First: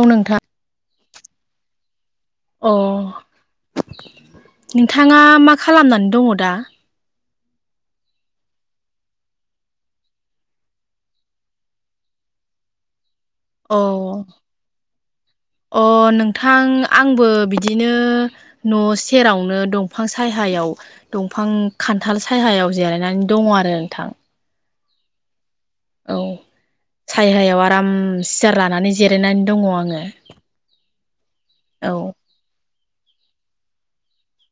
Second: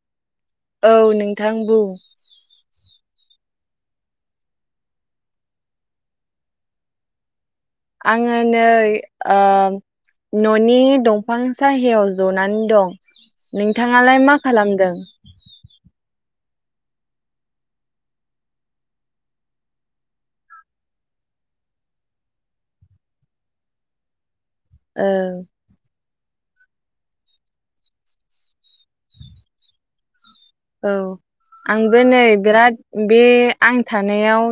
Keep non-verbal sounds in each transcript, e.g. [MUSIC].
औ नोंथां। औ नोंथां बुं अ नोंथाङा मा खालामनानै दङ दा? आङो नै ओ न'नि दंफां सायहायाव जनानै दं। औ नोंथाङालाय मा खालामदों? थां आंबो बिदिनो न' सेरावनो दमफां सायहायाव दं फां खान्थाल सायहायाव जिरायनानै दङ आरो नोंथां। औ औ सायहायाव आराम सियार लानानै जिरायनानै दङ आङो‌। औ आंबो नै बिराद बे आं थानायाव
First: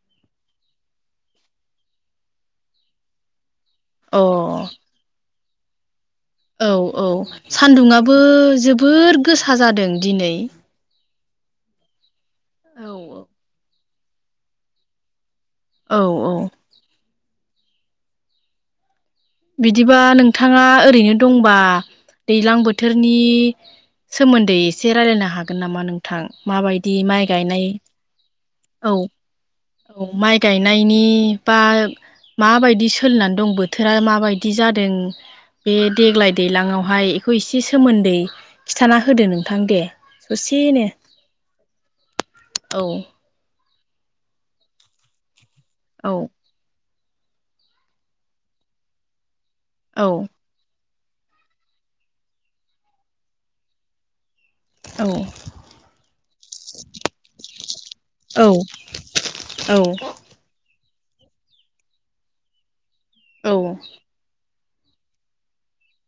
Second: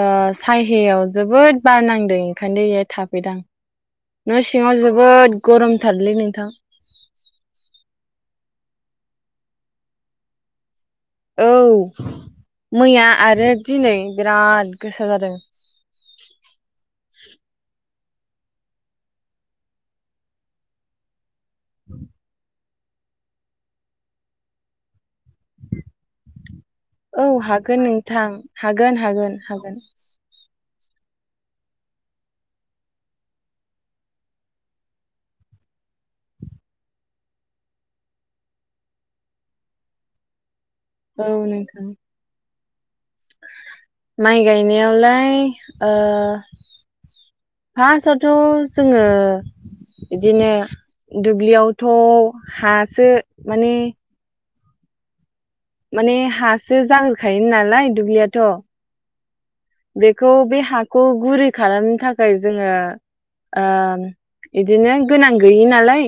ओ सायहायाव जोबोद बार नांदों ओंखायनो इयो थाफैदों आं। औ न' सिङाव जोबोद गरमथार। औ औ सानदुंङाबो जबोर गोसा जादों दिनै। औ औ मैया आरो दिनै बिराद गोसा जादों। औ औ बिदिबा नोंथाङा ओरैनो दंबा दैज्लां बोथ थोरनि सोमोन्दै एसे रायजलायनो हा हागोन नामा नोंथां माबायदि औ माइ गायनाय हागोन नोंथां हागोन औ। हागोन हागोन। औ माइ गायनायनि बा माबायदि सोलिनानै दं बोथोरा माबायदि जादों बे देग्लाय दैलाङावहाय एखौ एसे सोमोन्दै खिथाना होदो नोंथां दे। ससेनो। औ नोंथां। औ। माइ गायनायावलाय ओ औ फार्स्टआवथ' जोङो औ बिदिनो दुब्लियावथ' हासो माने औ। माने हासो जाग्रोखायो नालाय दुब्लियाथ' औ औ बेखौ बे हाखौ गुरै खालामनो थाखाय जोङो ओ। इदिनो गोनां गैयि नालाय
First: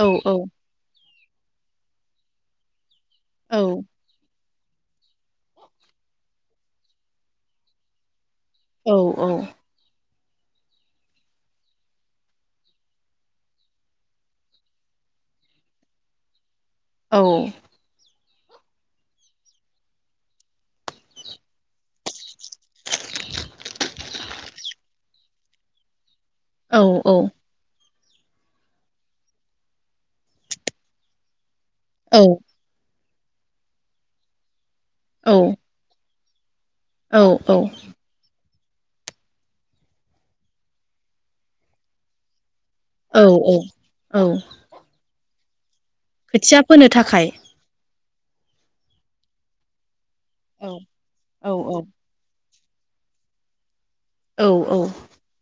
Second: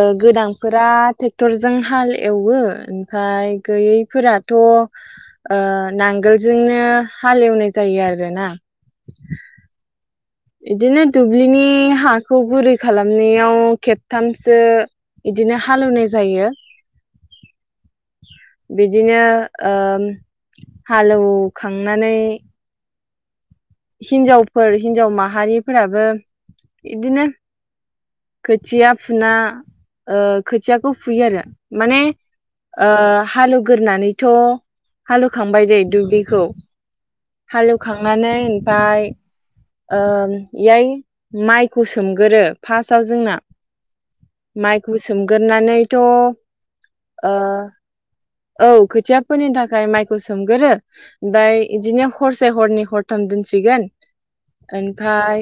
औ गोनांफोरा टरजों हाल एवो ओमफ्राय औ गैयैफोरा थ' ओ नांगोलजोंनो हालेवनाय जायो आरोना। औ औ। इदिनो दुब्लिनि हाखौ गुरै खालामनायाव खेबथामसो बिदिनो हालेवनाय जायो औ। बिदिनो ओम हालौ खांनानै हिनजावफोर हिनजाव माहारिफोराबो औ औ। इदिनो खोथिया फुना ओ खोथियाखौ फुयो आरो माने औ ओ हालौ ग्रोनानैथ' औ हालौखांबाय दैे दुब्लि खौ औ औ हालौ खांनानै फ्राइ ओम इयाय माइखौ सोमगोरो फास्तआव औ जोंना। औ औ माइखौ सोमगोरोनानै थ' ओ खोथिया फोनो थाखाय औ खोथिया फोनायनि थाखाय माइखौ औ सोमगोरो औ ओमफ्राय इदिनो हरस से हरनै हरथाम दोनसिगोन औ औ ओमफ्राय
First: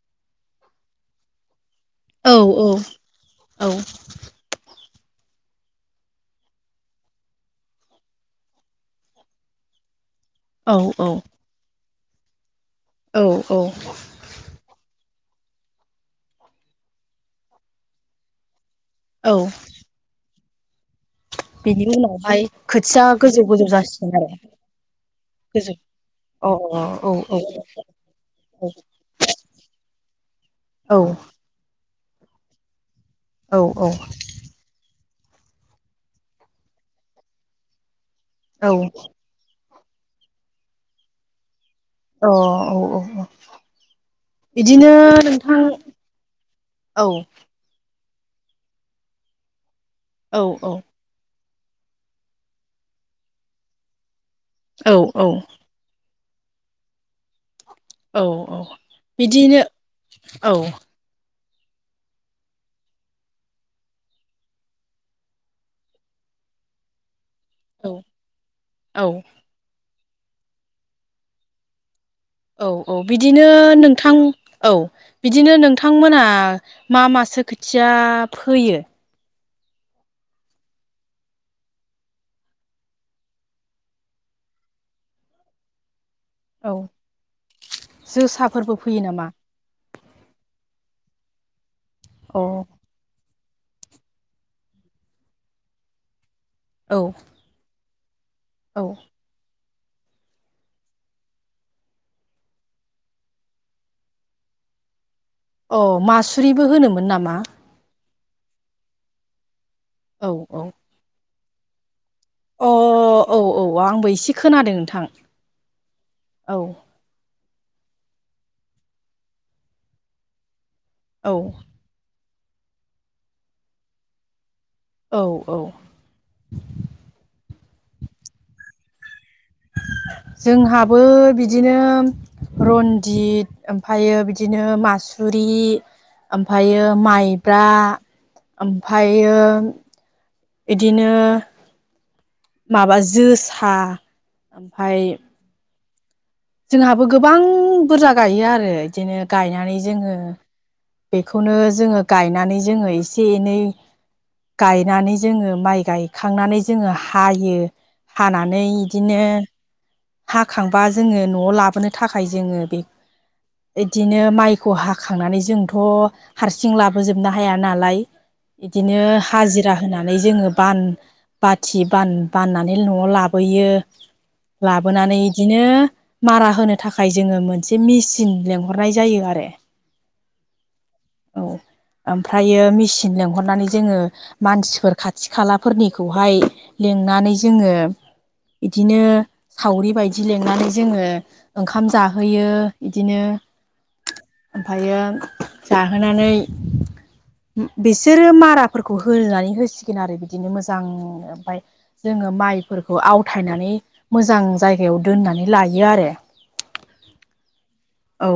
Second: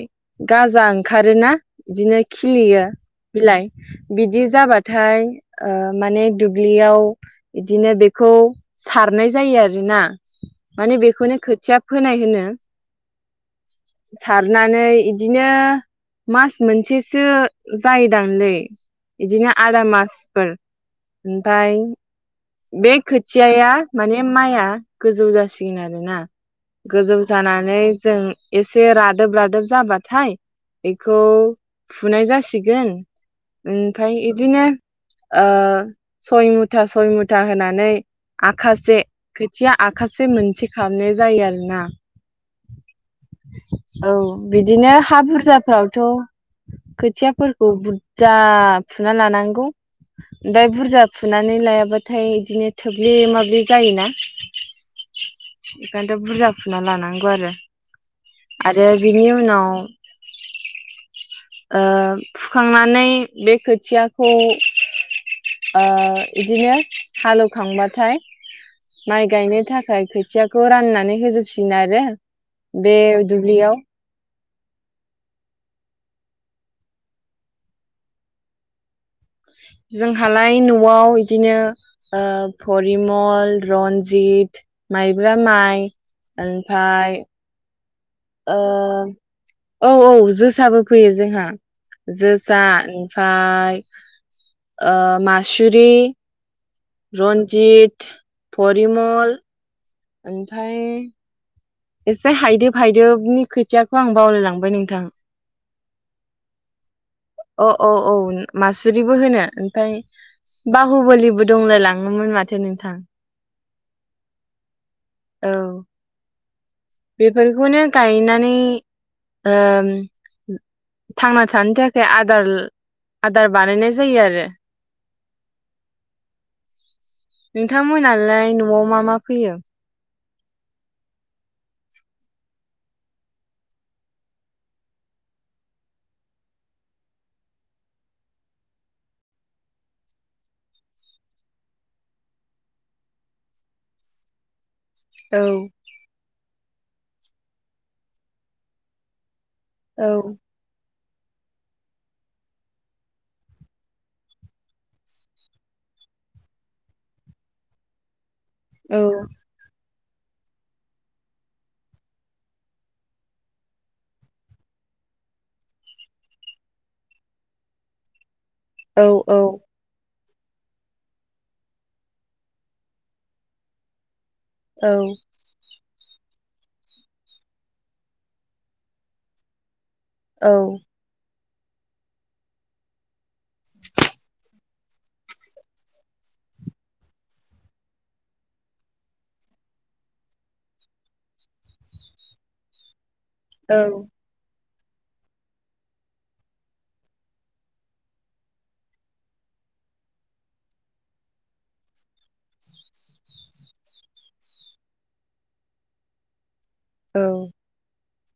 गाजा ओंखारोना बिदिनो औ खिलियो औ बिलाइ औ बिदि जाबा थाय माने ओ दुब्लियाव बिदिनो बेखौ सारनाय जायो आरोना। माने औ बेखौनो खोथिया फोनाय होनो। औ औ सारनानै बिदिनो मास मोनसेसो जायोदांलै औ बिदिनो आदा मासफोर ओमफाय बिनि उनावहाय बे खोथिया गोजौ गोजौ खोथियाया जासिगोन माने माइआ गोजौ जासिगोन आरो ना। गोजौ जानानै जों एसे रादोब रादोब जाबाथाय अ बेखौ फुनाय जासिगोन अ औ ओनफाय इदिनो ओ सय मुथा सय मुथा होनानै औ औ आखासे खाथिया आखासे मोनसे खालामनाय जायो आरो ना। अ औ औ औ औ बिदिनो हा बुरजाफ्रावथ' औ खोथियाफोरखौ बुर जा फुना लानांगौ औ औ ओमफाय बुरजा फुनानै लायाबा थाय इदिनो थोब्ले माबलि जायोना। औ औ। [UNINTELLIGIBLE] बुरजा फुना लानांगौ आरो। औ आरो बिनि बिदिनो उनाव औ ओ फुखांनानै बे खोथियाखौ ओ इदिनो औ हालेवखांबाथाय औ माइ गायनो थाखाय खोथियाखौ राननानै होजोबफिनो आरो औ बे औ बिदिनो दुब्लियाव नोंथां औ बिदिनो नोंथांमोना मा मासो खोथिया फोयो? जोंहालाय न'आव इदिनो ओ परिमल रन्जित माइब्रा माइ औ ओनफाय ओ जोसाफोरबो फोयो नामा? औ औ जोसाबो फोयो जोंहा। औ जोसा ओनफाय ओ मासुरि औ रन्जित परिमल ओनफाय एसे हायदोब हायदोबनि खोथियाखौ आं बावलायलांबाय नोंथां। अ मासुरिबो होनोमोन नामा? अ [UNINTELLIGIBLE] मासुरिबो होनो ओमफाय औ औ बाहुबोलिबो दंलाय लां अ औ औ आंबो एसे खोनादों नोंथां औ औ। बेफोरखौनो गायनानै ओ औ थांना थानो थाखाय आदार आदार बानायनाय जायो आरो। औ औ। नोंथांमोनालाय न'आव मा मा फोयो? जोंहाबो बिदिनो रनजित ओमफायो बिदिनो मासुरि ओमफायो माइब्रा ओमफायो इदिनो माबा जोसा। ओमफाय औ जोंहाबो गोबां बुरजा गायो आरो इदिनो गायनानै जोङो औ बेखौनो जोङो गायनानै जोङो एसे एनै गायनानै जोङो माइ गायखांनानै जोङो हायो। हानानै औ इदिनो हाखांबा जोङो न'आव लाबोनो थाखाय जोङो बे इदिनो माइखौ हाखांनानै जोंथ' हारसिं लाबोजोबनो हाया नालाय इदिनो औ औ हाजिरा होना नानै जोङो बान बाथि बाननानै न'आव लाबोयो। लाबोनानै इदिनो मारा होनो थाखाय जोङो मोनसे मिचिन लेंहरनाय जायो आरो। औ औ ओमफ्रायो मिचिन लिंहरनानै जोङो मानसिफोर खाथि खालाफोरनिखौहाय लिंनानै जोङो इदिनो खावरि बायदि लेंनानै जोङो ओंखाम जाहोयो इदिनो औ ओमफायो जाहोनानै बिसोरो माराफोरखौ होनानै होसिगोन आरो बिदिनो मोजां ओमफाय जोङो माइफोरखौ आवथायनानै मोजां जायगायाव दोननानै लायो आरो। औ औ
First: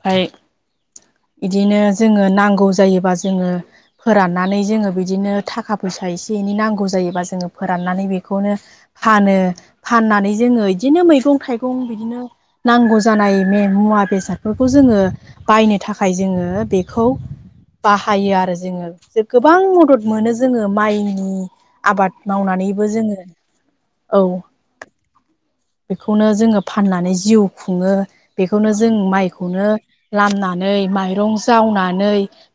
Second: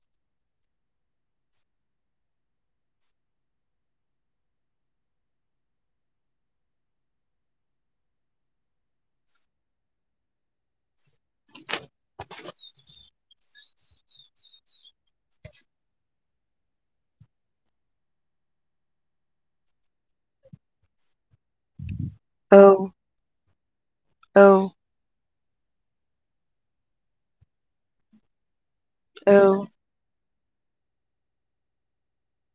फाय बिदिनो जोङो नांगौ जायोबा जोङो फोराननानै जोङो बिदिनो थाखा फैसा एसे एनै नांगौ जायोबा जोङो फोराननानै बेखौनो फानो फाननानै जोङो इदिनो मैगं थाइगं बिदिनो नांगौ जानाय मे मुवा बेसादफोरखौ जोङो बायनो थाखाय जोङो बेखौ बाहायो आरो जोङो जे गोबां मदद मोनो जोङो माइनि आबाद मावनानैबो जोङो औ बेखौनो जोङो फाननानै जिउ खुङो बेखौनो जों औ माइखौनो नै माइरं जावनानै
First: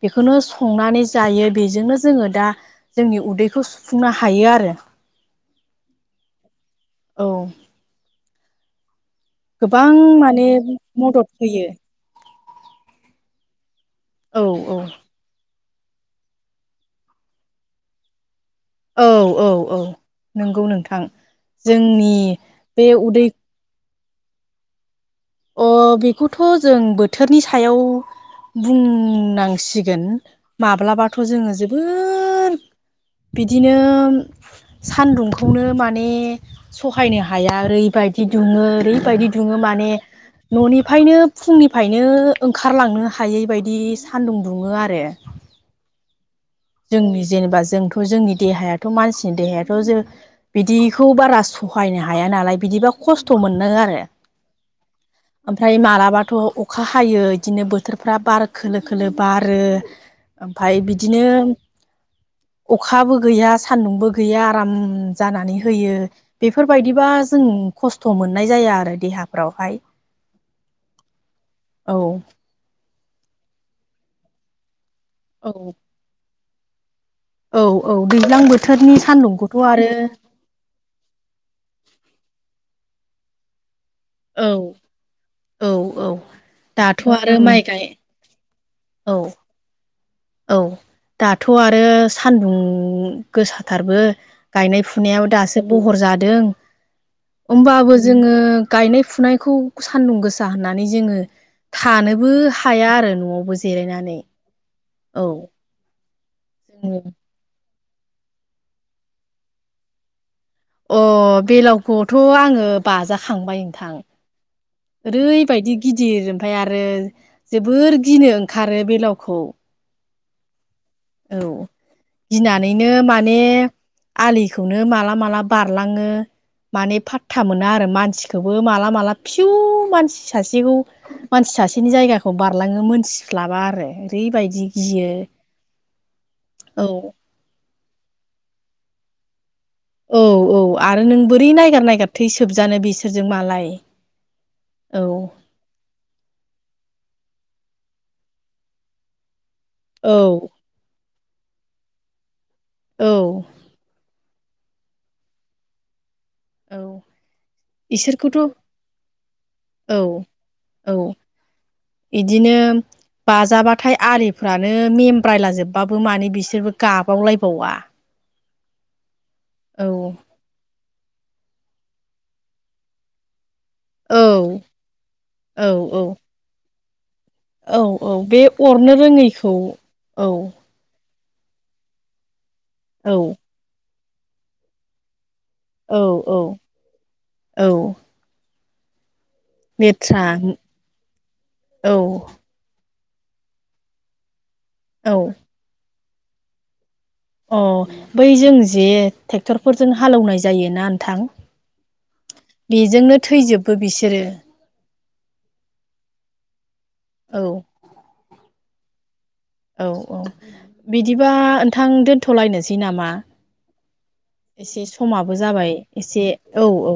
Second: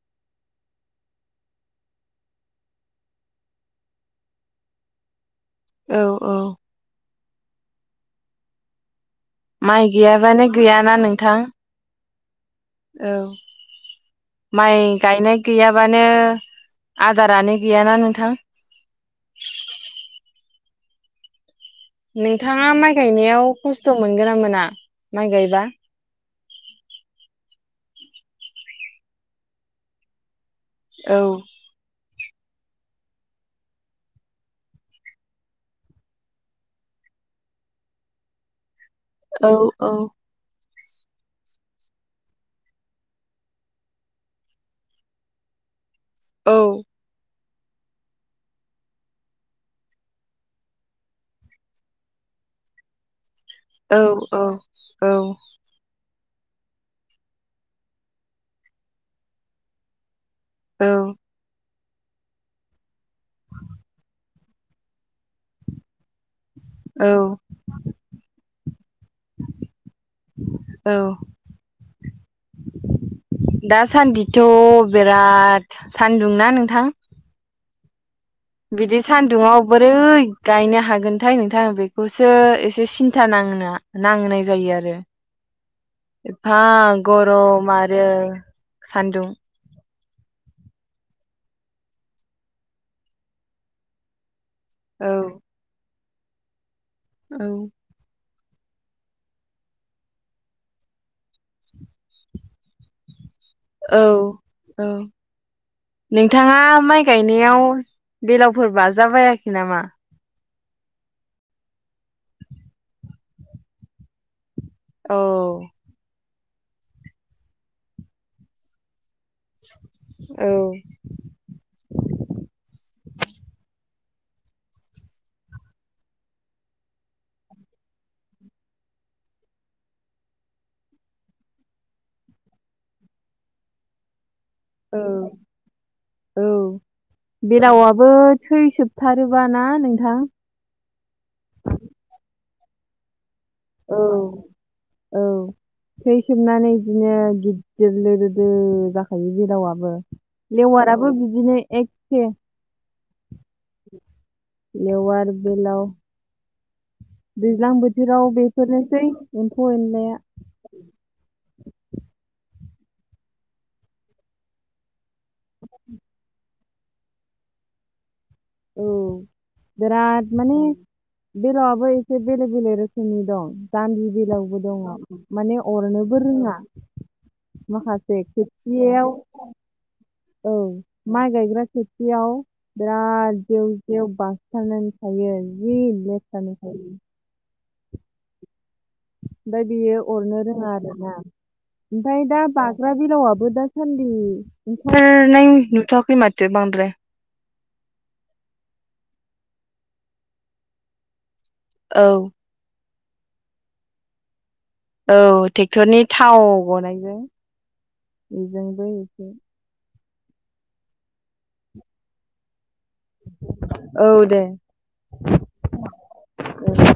बेखौनो संनानै जायो बेजोंनो जोङो दा जोंनि उदैखौ सुफुंनो हायो आरो औ औ औ माइ गोबां गैयाबानो माने गैयाना मदद नोंथां होयो औ औ औ माइ गायनाय गैयाबानो आदारानो गैयाना नोंथां औ औ औ नोंगौ नोंथां जोंनि बे उदै थ' मोनगोना मोना माइ गायबा अ बेखौथ' जों बोथोरनि सायाव बुंनांसिगोन माब्लाबाथ' औ जोङो जोबोद बिदिनोम सानदुंखौनो माने सहायनो हाया ओरैबायदि दुङो ओरै बायदि औ दुङो औ माने न'निफयनो फुंनिफायनो ओंखारलांनो हायै बायदि सान्दुं दुङो आरो [INAUDIBLE] औ जोंनि जेनेबा जोंथ' जोंनि देहायाथ' मानसिनि देहायाथ' जों बिदिखौ बारा सहायनो हाया नालाय बि दिबा खस्थ' मोननो आरो औ ओमफ्राय मालाबा थ' अखा हायो इदिनो बोथोरफ्रा बार खोलो खोलो बारो ओमफाय औ बिदिनो अखाबो गैया सान्दुंबो गैया आराम जानानै होयो बेफोरबायदिबा औ जों खस्थ' मोननाय जाया आरो देहाफ्रावहाय औ औ दासान्दिथ' औ बिराद सान्दुंना नोंथां औ औ दैज्लां बोथोरनि बिदि सान्दुंखौथ' सान्दुंआव बोरै आरो गायनो हागोनथाय नोंथां बेखौ सो एसे सिन्था नांना नांनाय औ जायो आरो औ औ एफा दाथ' आरो माइ गरम गाय आरो औ सान्दुं औ दाथ' आरो सान्दुं गोसाथारबो गायनाय औ फुनायाबो दासो बहर जादों औ होमबाबो जोङो गायनाय फुनायखौ सान्दुं गोसा होननानै जोङो थानोबो हाया आरो न'आव बो जिरायनानै औ नोंथाङा माइ गायनायाव बेलावफोर बाजाबायाखै नामा अ बेलावखौथ' आङो बाजाखांबाय नोंथां औ ओरैबायदि गिदिर फाय आरो जोबोर गिनो ओंखारो बेलावखौ औ औ गिनानैनो माने आलिखौनो माला माला बारलाङो माने फाथथा मोना आरो मानसिखौबो माला माला फिउ मानसि सासेखौ मानसि सासेनि जायगाखौ बारलाङो मोनथिस्लाबा आरो ओरैबायदि औ गियो। औ औ बेलावाबो थै सोबथारोबा। औ औ आरो नों बोरै नायगार नायगिर थै सोबजानो बिसोरजों। मालाय औ औ थै सोबनानै बिदिनो गिददिर लोदोदो जाखायो बेलावाबो औ लेवाराबो बि दिनो एखखे। औ लेवार बेलाव। औ दैज्लां बोथोराव इसोरखौथ' बेफोरनोसै एम्फौ औ एनलाया। औ इदिनो बाजाबाथाय आलिफ्रानो मेमब्रायलाजोबबाबो मानो बिसोरबो गाबावलायबावा। औ औ बिराद माने बेलावआबो एसे बेलेग बेलेग रोखोमनि दं। जामबि औ बेलावबो दङ औ माने अरनोबो रोङा। औ औ माखासे बे अरनो खोथियायाव रोङैखौ औ माइ गायग्रा खोथियाव औ बिराद जेव बेयाव बासथाबनानै थायो जि औ औ लेथ्रा नुखायो। औ ओमफाय बियो लेथ्रा अरनो रोङा आरोना औ ओमफाय दा बा ग्रा बिलावआबो दासान्दि औ ओंखारनाय नुथ'वाखै माथो बांद्राय। अ बै जों जे टेक्टरफोरजों हालौनाय जायोना नोंथां। औ बेजोंनो थैजोबो बिसोरो। औ टेक्टरनि थाव गनाय औ बेजोंबो एसे। औ औ बिदिबा ओनथां दोनथ'लायनोसै नामा? औ दे एसे समाबो जाबाय एसे औ औ।